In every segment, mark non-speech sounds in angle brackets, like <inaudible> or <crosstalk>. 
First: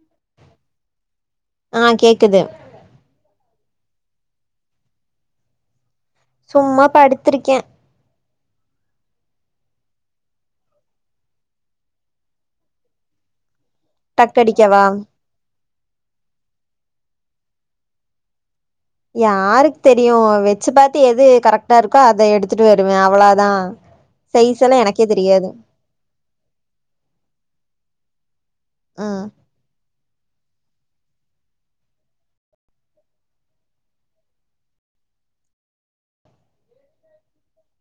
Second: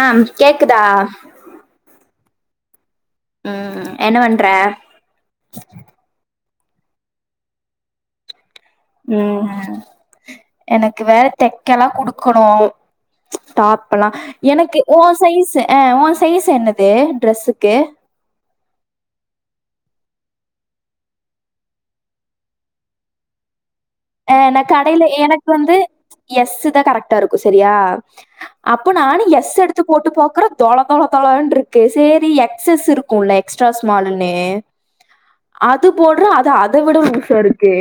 ஆ ம் கேக்குதா ஆ கேக்குது ம் ம் என்ன பண்ற சும்மா படுத்துருக்கே ம் அ எனக்கு வேற தெக்கெல்லா குடுக்கணு டாப்பலா எனக்கு டக்கடிக்கவா ஓ சைஸ் ஆ ஓ சைஸ் என்னது ட்ரெஸ்ஸுக்கு யாருக்கு தெரியு வெச்சு பாத்து எது கரெக்ட்டா இருக்கோ அத எடுத்துட்டு வருவே அவ்ளோ தா அ ந கடேயில எனக்கு வந்து எஸ் தா கரெக்டா இருக்கு செரியா அப்ப நானு ம் எஸ் எடுத் எத்து போட்டு பாக்குறே தொள தொள தொளன்ட்ருக்கு சேரி எக்ஸஸ் இருக்குல்ல எக்ஸ்ட்ரா ஸ்மால்லுனு அது போட்றே அது அத விட லூசாருக்கு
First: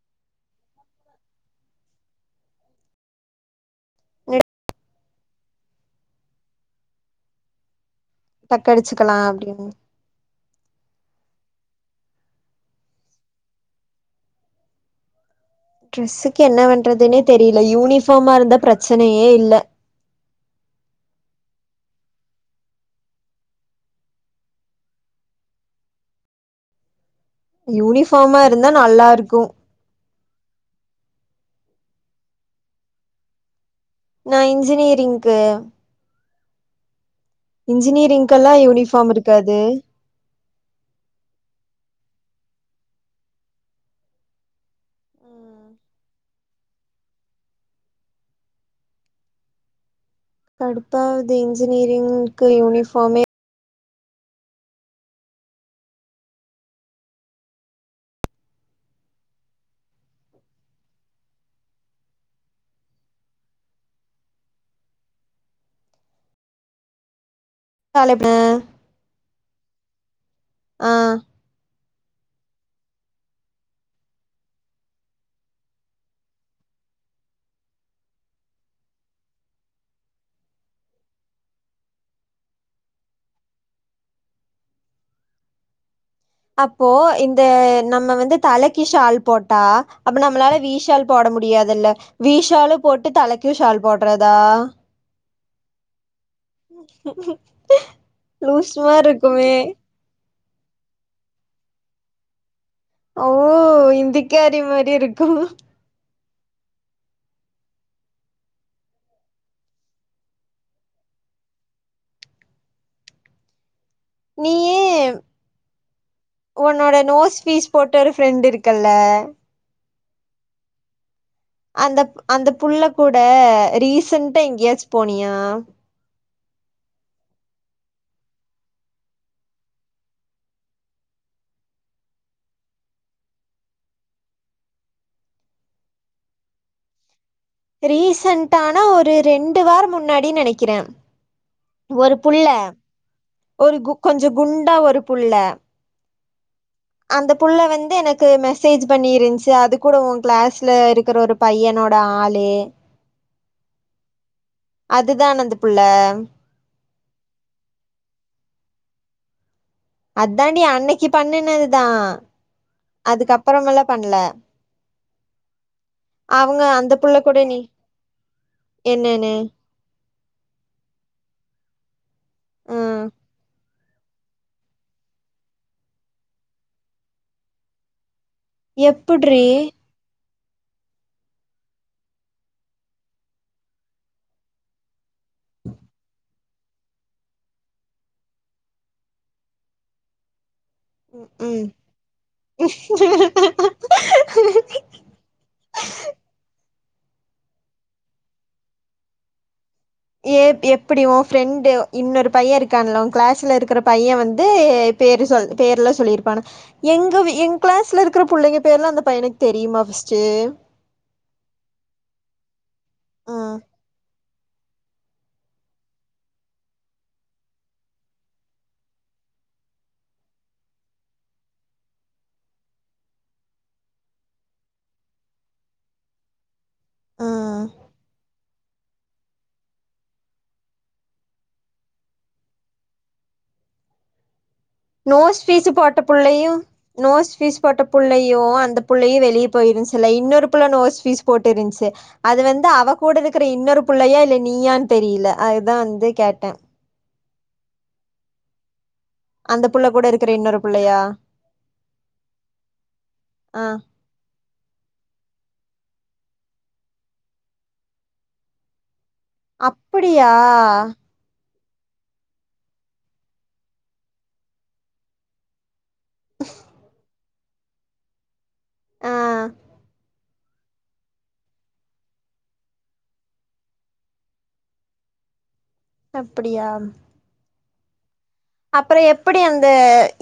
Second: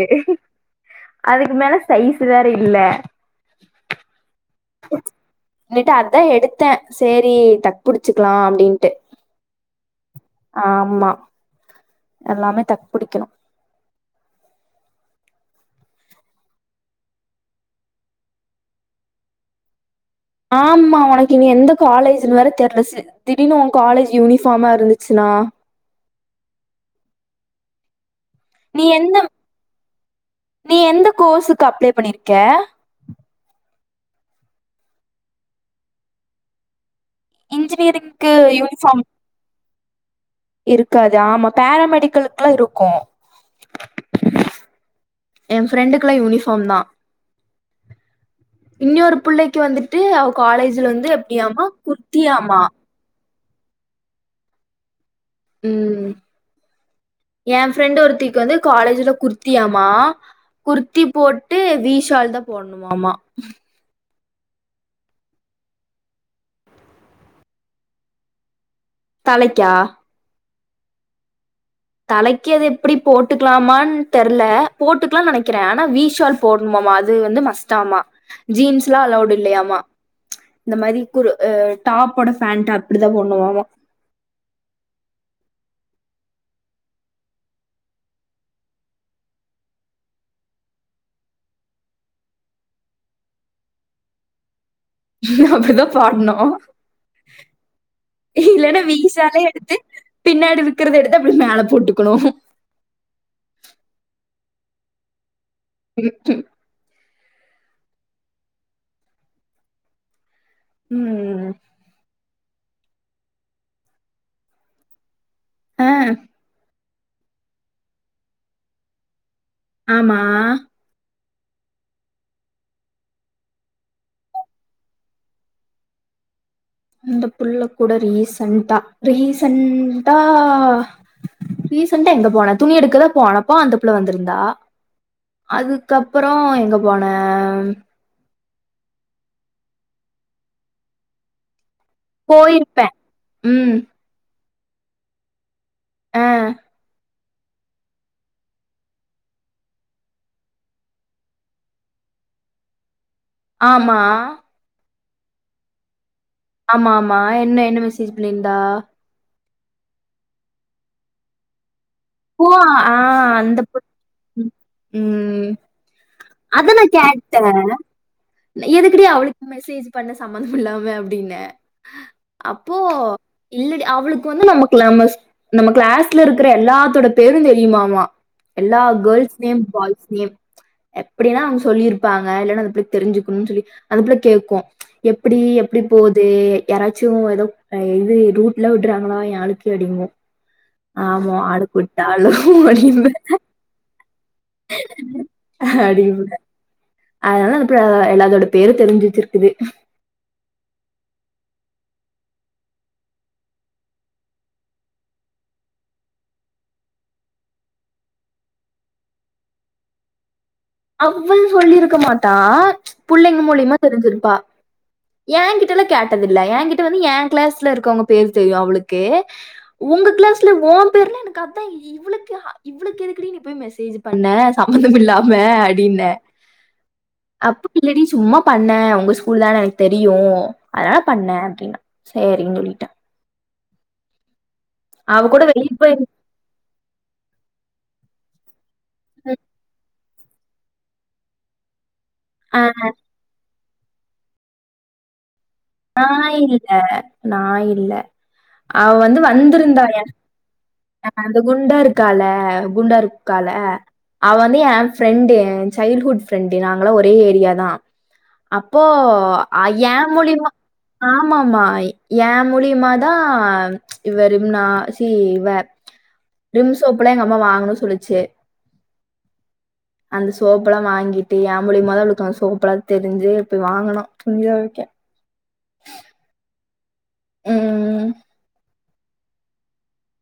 அதுக்கு மேல சைஸ் வேற இல்ல நெடு இல்லாட்டு அதா எடுத்தே செரி தக் புடிச்சுக்கலா அப்டின்ட்டு கலா அப்டின்னு ஆமா எல்லாமே தக் புடிக்குணு ட்ரெஸ்ஸுக்கு என்ன பண்றதுனே தெரியில யூனிஃபார்மா இருந்தா ப்ரச்சனையே இல்ல ஆமா ஒனக்கு நீ எந்த காலேஜ்ன்னு வேற தெர்லசு திடீர்னு ஓ காலேஜ் யூனிஃபார்மா இருந்துச்சுன்னா யூனிஃபார்மா இருந்தா நீ நல்லா எந்த இருக்கு நீ எந்த கோர்ஸுக்கு அப்ளே பண்ணியிருக்க நா இன்ஜினியரிங்க்கு இன்ஜினியரிங்கெல்லா யூனிஃபார்ம் இருக்காது இருக்காது ஆமா பேரா மெடிக்கலுக்குல்லா இருக்கு ஏ ஃப்ரெண்ட்டுக்கெல்லா யூனிஃபார்ம் தா இன்னொரு புள்ளைக்கு வந்துட்டு அவ காலேஜ்ல வந்து எப்டியாமா குர்த்தியாமா போமே ம் ஏ ஃப்ரெண்ட் ஒருத்திக்கு வந்து காலேஜ்ல குர்த்தியாமா குர்த்தி போட்டு வீ ஷால் தா போட்ணுமாம்மா தலைப்ப தலைக்கா ஆ தலைக்கி அது எப்புடி போட்டுக்கலாமான்னு தெர்ல போட்டுக்கலான் நெனைக்கிறே ஆனா வீ ஷால் போட்ணுமாம்மா அது வந்து மஸ்ட்டாம்மா ஜீன்ஸ்லா அலவ்டு இல்லையாமா இந்த மாரி குர் டாப்போட பேண்ட்டு அப்புடிதா போட்ணுமாம்மா அப்போ இந்த நம்ம வந்து தலைக்கி ஷால் போட்டா அப்ப நம்மளால வீ ஷால் போட முடியாதுல்ல வீ ஷாலும் போட்டு தலைக்கு ஷால் போட்றதா அப்டிதா பாட்னோ லூஸ் இல்லன்னா வி மார் ஷாலே இர்க்குமே எடுத்து பின்னாடி இருக்குறத எடுத்து அப்டி மேல போட்டுக்கணு ஓ இந்திக்காரி மாரி இருக்கா <unintelligible> உம் நீயேம் அ உன்னோட நோஸ் பீஸ் போட்ட ஒரு ஃப்ரெண்டு இருக்கு அல்ல ஆமா அந்தப் அந்த புள்ள கூட ரீசெண்டா எங்கயாச்சி போனியா அந்த புள்ள கூட ரீசெண்டா ரீசெண்டா ரீசெண்டா எங்க போன துணி எடுக்க தா போனப்போ அந்த புள்ள வந்திருந்தா அதுக்கப்றோ எங்க போன ரீசண்ட்டான ஒரு ரெண்டு வாரம் முன்னாடினு நெனைக்கிற ஒரு புள்ள போயிருப்பே ம் ஒரு கு கொஞ்சோ குண்டா ஒரு புள்ள அ அந்த புள்ள வந்து எனக்கு மெசேஜ் பண்ணிருந்துச்சி அது கூட உன் கிளாஸ்ல இருக்கிற ஒரு பையனோட ஆளு ஆமா அதுதான் அந்த புள்ள ஆமா ஆமா என்ன என்ன மெசேஜ் பண்ணிருந்தா அதாண்டி அன்னைக்கு பண்ணுனதுதா புவா ஆ அந்த அதுக்கப்புறமெல்லா புட் பண்ல உம் ம் அவங்க அதா நா அந்த புள்ள கூட கேட்டே நீ எதுக்குடி என்னன்னு அவளுக்கு மெசேஜ் பண்ண சம்பந்தமில்லாம அப்டின ஆ அப்போ இல்லடி அவளுக்கு வந்து நம்ம நம்ம நம்ம கிளாஸ்ல இருக்கிற எல்லாத்தோட பேரும் தெரியுமாமா எல்லா கேள்ஸ் எப்புட்ரி நேம் பாய்ஸ் நேம் எப்படின்னா அவங்க சொல்லியிருப்பாங்க இல்லனா எப்டி அந்த பிள்ளக் தெரிஞ்சுக்குணுனு சொல்லி அந்த பிள்ள கேட்கோ எப்டி எப்டி போது யாராச்சு எதோ அ இது ரூட்ல உடுறாங்ளா எ ஆளுக்கு அப்டிங்கு ஆமா ஆளு ம் கூட்டாலு வடி இம்ப அ ஹ அடி இம்ப அதனால அந்த எல்லாதோட பேரு தெரிஞ்சி வச்சிருக்குது ஏ எப்டி உன் ஃப்ரெண்டு இன்னொரு பைய இருக்கான்ல உன் கிளாஸ்ல இருக்கிற பைய வந்து பேரு சொல் பேர்லா சொல்லிருப்பான எங்க வி எங்க கிளாஸ்ல இருக்கிற புள்ளைங்க பேர்லா அந்த பையனுக்கு தெரியுமா ஃபஸ்ட்டு அவ்வள் சொல்லிருக்க மாட்டா புள்ளைங்க ம் மூலியமா தெரிஞ்சிருப்பா ஏ கிட்டலா கேட்டதில்ல ஏகிட்ட வந்து ஏ கிளாஸ்ல இருக்கவுங்க பேர் தெரியு அவளுக்கு உங்க கிளாஸ்ல ஓ பேர்ல எனக்கு அதா இவளுக்கு இவளுக்கெதுக்கு டி நீ போய் மெசேஜ் பண்ண சம்மந்தமில்லாம அடின்ன ம் அப்டி இல்ல டி சும்மா பண்ண உங்க ஸ்கூல் தான எனக்கு தெரியு அதனால பண்ணே அப்டின்ன சேரின்னு சொல்லிட்ட அவ நோஸ் கூட பீஸ் வெளிய போட்ட போயிருந்தா புள்ளையு நோஸ் பீஸ் போட்ட புள்ளையு அந்த புள்ளையு வெளியே போயிருஞ் இதுல இன்னொரு புள்ள நோஸ் பீஸ் போட்டுருந்துச்சி அது அ வந்து அவ கூட இருக் கிற இன்னொரு புள்ளையா இல்ல நீயான்னு தெரியல அதுதா நா வந்து கேட்டே இல்ல நா இல்ல அவ வந்து வ அந்த புள்ள கூட இருக்குற இன்னொரு புள்ளையா ஆ அந்த குண்ட இருக்கால குண்டாருக்கால ஆ அவ வந்து a friend a childhood friend நாங்களா ஒரே ஏரியா தா அப்போ அ ஏ அப்படியா மூழியமா ஆமாமா ஏ மூலியமாதா இவரு முன்னா சி இவ விம் சோப்புலா எங்க அம்மா வாங்கணு சொல்லுச்சு ஆ அந்த சோப்பலா வாங்கிட்டு ஏ மூலியமாதா அவளுக்கு அந்த சோப்பலா தெரிஞ்சு போய் வாங்கனு துணி துவைக்க அப்பிடியா ம் அப்பற எப்டி அந்த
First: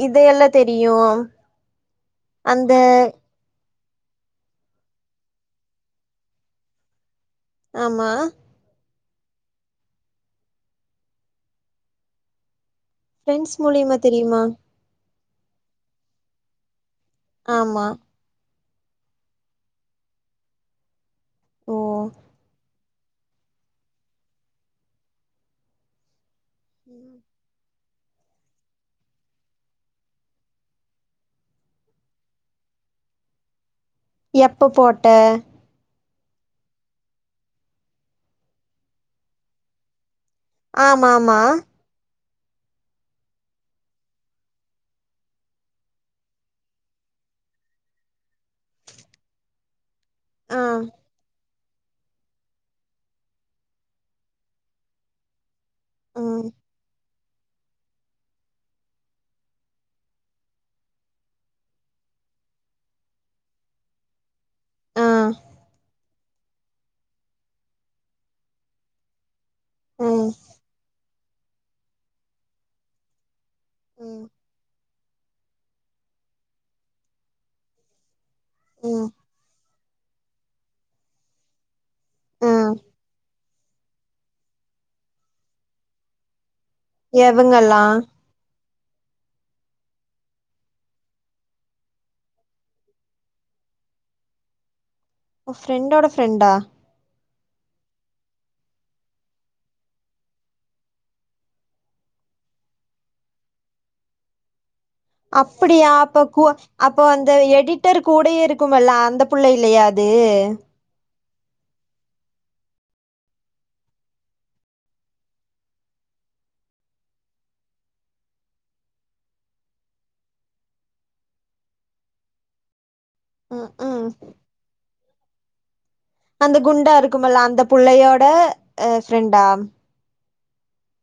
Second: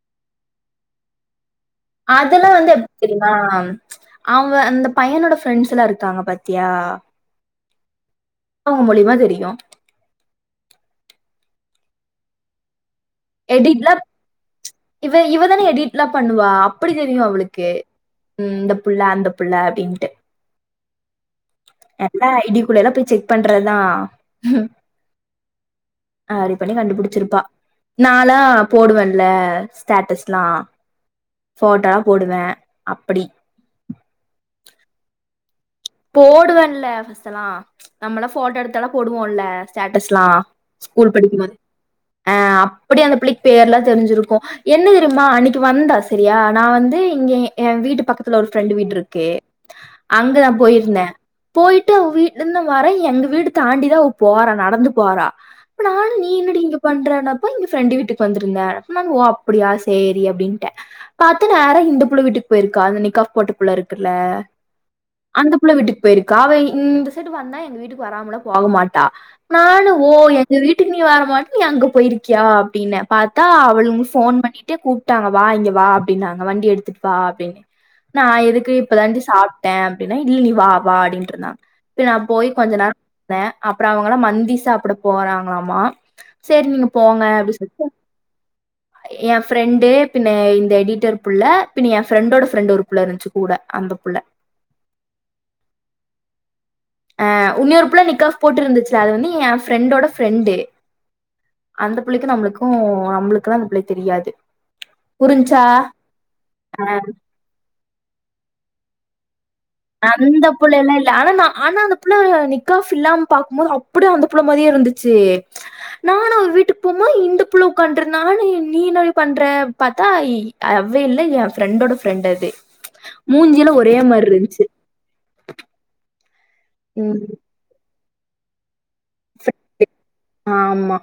இது எல்லா தெரியு அதெல்லா வந்து அந்த எப் தெரியு ஆ அவ அந்த பையனோட ஃப்ரெண்ட்ஸ் எல்லா இருக்காங்க பாத்தியா ஆமா அவங்க மூலியமா தெரியு ஃப்ரெண்ட்ஸ் மூலியமா எடிட்லாம் தெரியுமா இவ இவ தானே எடிட்லா பண்ணுவா அப்டி தெரியு அவளுக்கு ஆமா ம் இந்த புள்ள அந்த புள்ள அப்டின்ட்டு ஓ எப்ப ஐ டி க்குள்ளலா போய் செக் பண்றதுதா <unintelligible> பண்ணி கண்டுபுடிச்சிருப்பா நாளா போடுவேன்ல ஸ்டேட்டஸ்ல்லா ஃபோட்ட போடுவே அப்டி எப்ப போட்ட போடுவேன்ல ஃபர்ஸ்ட் எல்லா நம்மளா ஃபோட்டோ எடுத்தாலா போடுவோல ஸ்டேட்டஸ்லா ஆமா ஸ்கூல் ஆமா படிக்குபோது ஆ அப்டி அந்த பிள்ளைக்கு பேர்லா தெரிஞ்சிருக்கு என்ன தெரிமா அன்னைக்கு வந்தா செரியா நா வந்து இங்க ஏ வீட்டு பக்கத்துல ஒரு ஃப்ரெண்டு வீடு இருக்கு அங்கதா ஆ போய் போயிட்டு அவ வீட்லிருந்து வர எங்க வீடு தாண்டிதா அவ போற நடந்து போறா ப்ப நானு நீ ம் என்னடி இங்க பண்ற ந அப்ப எங்க ஃப்ரெண்டு வீட்டுக்கு வந்திருந்த அப்ப நானு ஓ அப்டியா சேரி அப்டின்ட்ட பாத்த நேர இந்த புள்ள வீட்டுக்கு போயிருக்கா அந்த நிக்காஃப் போட்ட புள்ள இருக்குல்ல ஆ அந்த புள்ள வீட்டுக்கு போயிருக்கா அவ இந்த சைடு வந்தா எங்க வீட்டுக்கு வராமல போக மாட்டா நானு ஓ ம் எங்க வீட்டுக்கு நீ வர மாட்ட அங்க போயிருக்கியா அப்டின்ன பாத்தா அவளுங்க ம் போன் பண்ணிட்டு கூப்பிட்டாங்க வா இங்க வா அப்படின்னாங்க வண்டி எடுத்துட்டு வா அப்டின்னு நா எதுக்கு ம் இப்பதாண்டி சாப்பிட்ட அப்டின்னா இல்ல நீ வா வா அப்டின் ருந்தாங்க நா போய் கொஞ்ச ம் நேர நா அப்பறம் அவங்கள மந்தி சாப்ட போறாங்களாமா செரி நீங்க போங்க அப்டி எவங்கல்லா சொல்ட்டு என் ஃப்ரெண்டு பின்ன இந்த எடிட்டர் புள்ள பின் என் ஃப்ரெண்டோட ஃப்ரெண்ட் ஒரு புள்ள இருந்துச்சு கூட அந்த புள்ள ஒ ப்ரெண்ட்டோட ப்ரெண்டா ஆ உன்னியோரு புள்ள நிக்காப் போட்டு இருந்துச்சுல அது வந்து என் ஃப்ரெண்டோட ஃப்ரெண்டு அந்த பிள்ளைக்கும் நம்மளுக்கும் நம்மளுக்குல்லா அந்த பிள்ளைய தெரியாது புரிஞ்சா அப்டியா அப்ப கு அப்ப அந்த எடிட்டர் கூடயே இருக்குமல்ல அந்த புள்ள இல்லையா அது அந்த புள்ள எல்லா இல்ல ஆனா நா ஆனா அந்த புள்ள நிக்காஃப் இல்லாம பாக்கும்போது அப்படியே அந்த புள்ள மாதிரியே இருந்துச்சு நானு அவரு வீட்டுக்கு போகு போது இந்த புள்ள உட்காந்திருந்தா நானு நீ என்னடி பண்ற அப்டி பாத்தா அவ இல்ல ஏ ஃப்ரெண்டோட ஃப்ரெண்ட் அது ம் மூஞ்சிலா ஒரே ம் மாரி இருந்துச்சு அந்த குண்டா ம் இருக்குமல்ல அந்த புள்ளையோட ஃப்ரெண்டா ஆமா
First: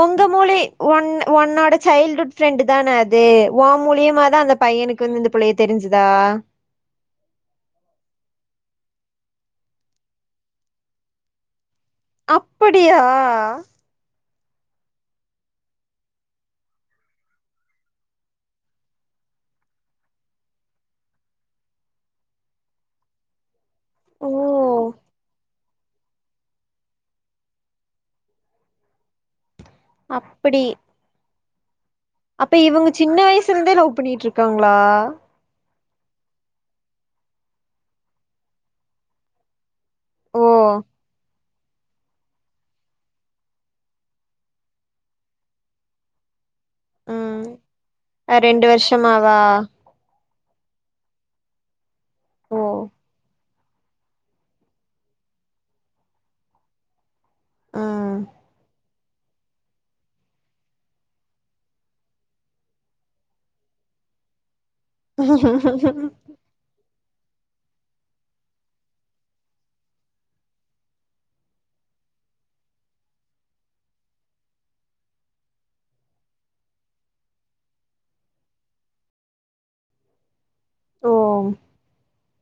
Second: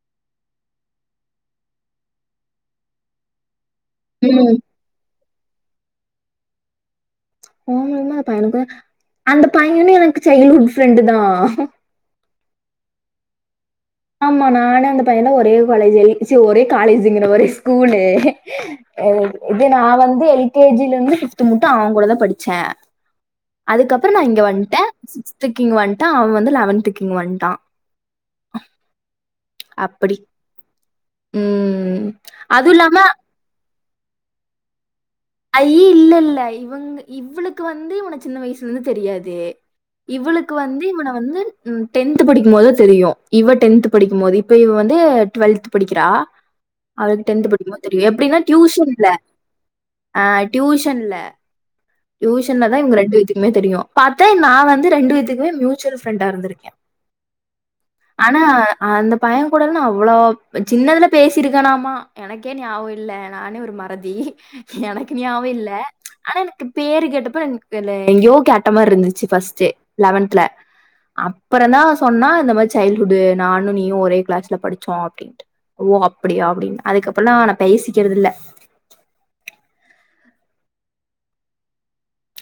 ஒங்க மூளி ஒன் ஒன்னோட சைல்டுட் ஃப்ரெண்ட் தான அது ஓ மூலியமாதா அந்த ம் பையனுக்கு வந்து இந்த புள்ளைய தெரிஞ்சதா ஓ முலுமா அந்த பையனுக்கு அந்த பையன்னு எனக்கு சைல்டுவுட் ஃப்ரெண்டு் தா அப்படியா ஆமா நானு அந்து பையல்லா ஒரே காலேஜ் எ ச்சி ஒரே காலேஜுங்கறே ஒரே ஸ்கூலு இது நா வந்து எல்கேஜில இருந்து ப்பிப்து மட்டும் அவ கூடதா படிச்சே அதுக்கப்பறோ நா ஓ இங்க வந்ட்டே சிக்ஸ்துக்கு இங்க வந்ட்டே அவன் வந்து லெவன்த்துக்கு இங்க வந்ட்டா அப் அப்படி ம் அப்ப அதுவு இவங்க இல்லாம சின்ன வயசுல இருந்தே லவ் பண்ணிட்டு இருக்காங்களா ஐயோ இல்ல இல்ல இவங்க இவளுக்கு வந்து இவன சின்ன வயசுலருந்து தெரியாது ஓ இவளுக்கு வந்து இவன வந்து ம் டென்த் படிக்கும் போதா தெரியும் இவ டென்த் படிக்கும்போது இப்ப இவ வந்து டுவெல்த் படிக்கிறா அவளுக்கு டென்த் படிக்குமோ தெரியும் எப்டின்னா டியூஷன்ல ஆ ஆ டியூஷன்ல ஓ டியூஷன்லதா இவங்க ரெண்டு பேத்துக்கு ம்மே தெரியும் பாத்தா நா வந்து ரெண்டு பேத்துக்குமே மியூச்சுவல் ப்ஃரெண்டா இருந்திருக்கே ஆ ஆனா அந்த பையே கூடல அவ்வளோ சின்னதுல பேசிருக்கனாமா எனக்கே ஞாபகம் இல்ல நானே ஒரு மறதி எனக்கு ஞாவம் இல்ல ஆனா எனக்கு பேரு கேட்டப்ப எனக்கு தெரியல எங்கயோ கேட்ட மாரி இருந்துச்சு ஃபஸ்டு லெவன்த்ல அப்றோ தா சொன்னா இந்த மாரி சைல்டுவுட் நானும் நீயு ஒரே கிளாஸ்ல படிச்சோ அப்டின்ட்டு ஓ அப்படியா அப்டின்னு அதுக்கப்றோல்லா ஆனா பேசிக்கிறதுல்ல ஓ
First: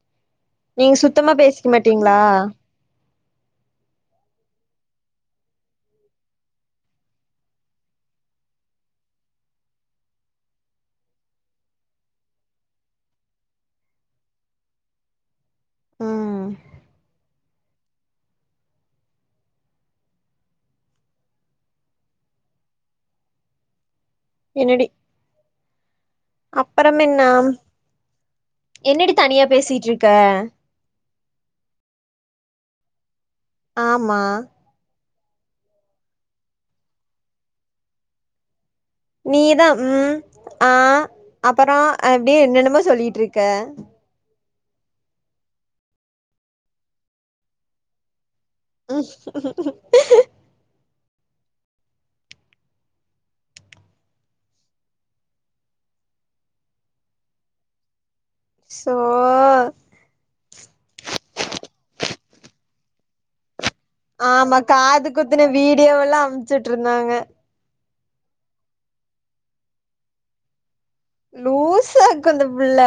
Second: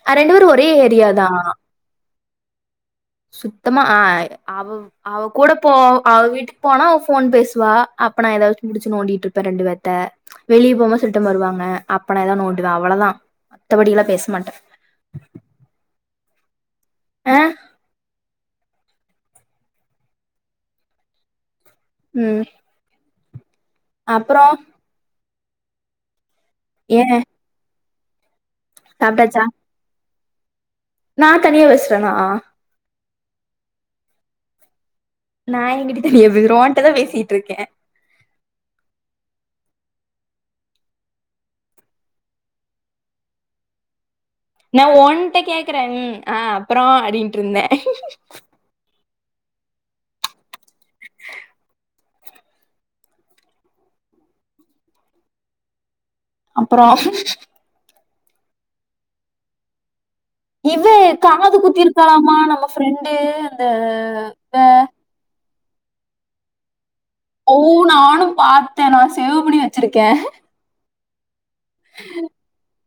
ஆ ரெண்டு பேரு ஒரே நீங்க ஏரியாதா சுத்தமா பேசிக்க மாட்டீங்களா சுத்தமா ஆ அவ அவ கூட போ அவ வீட்டுக்கு போனா அவ போன் பேசுவா அப்ப நா ஏதாச்சும் புடிச்சு நோண்டிட்டு இருப்பே ரெண்டு பேத்த வெளிய போனா சில டைம் வருவாங்க அப்ப நா ஏதாவது நோண்டுவே அவ்ளதா மத்தபடி எல்லா பேசமாட்டே ம் ஆ ம் அப்பறோ என்னடி அப்பறம் ஏ என்ன என்னடி சாப்ட்டாச்சா தனியா பேசிட்டு இருக்க நா தனியா பேசுறனா ஆமா நா எங்கடி தனியா பேசுறே ஊன்ட தா பேசிட்டு இருக்கே நீதா ம் ஆ அப்பறோ அப்டி என்னென்னமோ சொல்லிட்டு இருக்க நா ஓன்ட்ட கேக்குறே ம் ஆ அப்பறோ அப்டின்ட்டு இருந்தே உம் ஆஹ அப்பறோ சோ இது காது குத்திருக்காலாமா நம்ம ஃப்ரெண்டு அந்த ஆமா காது குத்தன வீடியோவெல்லா அம்ச்சுட்டு இருந்தாங்க ஓ நானும் பாத்த நா சேவ் பண்ணி வெச்சிருக்கே லூசு ஆக்குந்த புள்ள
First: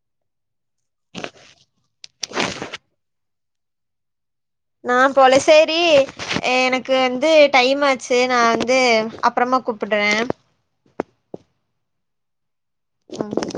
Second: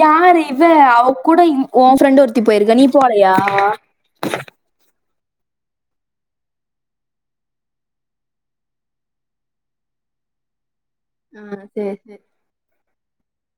யாரு இவ அவ கூட உ ஃப்ரெண்ட் ஒருத்தி போயிருக்க நீ போலையா நா போல சேரி எனக்கு வந்து டைம் ஆச்சு நா வந்து அப்புறமா கூப் பட்ற உம் செரி செரி உம்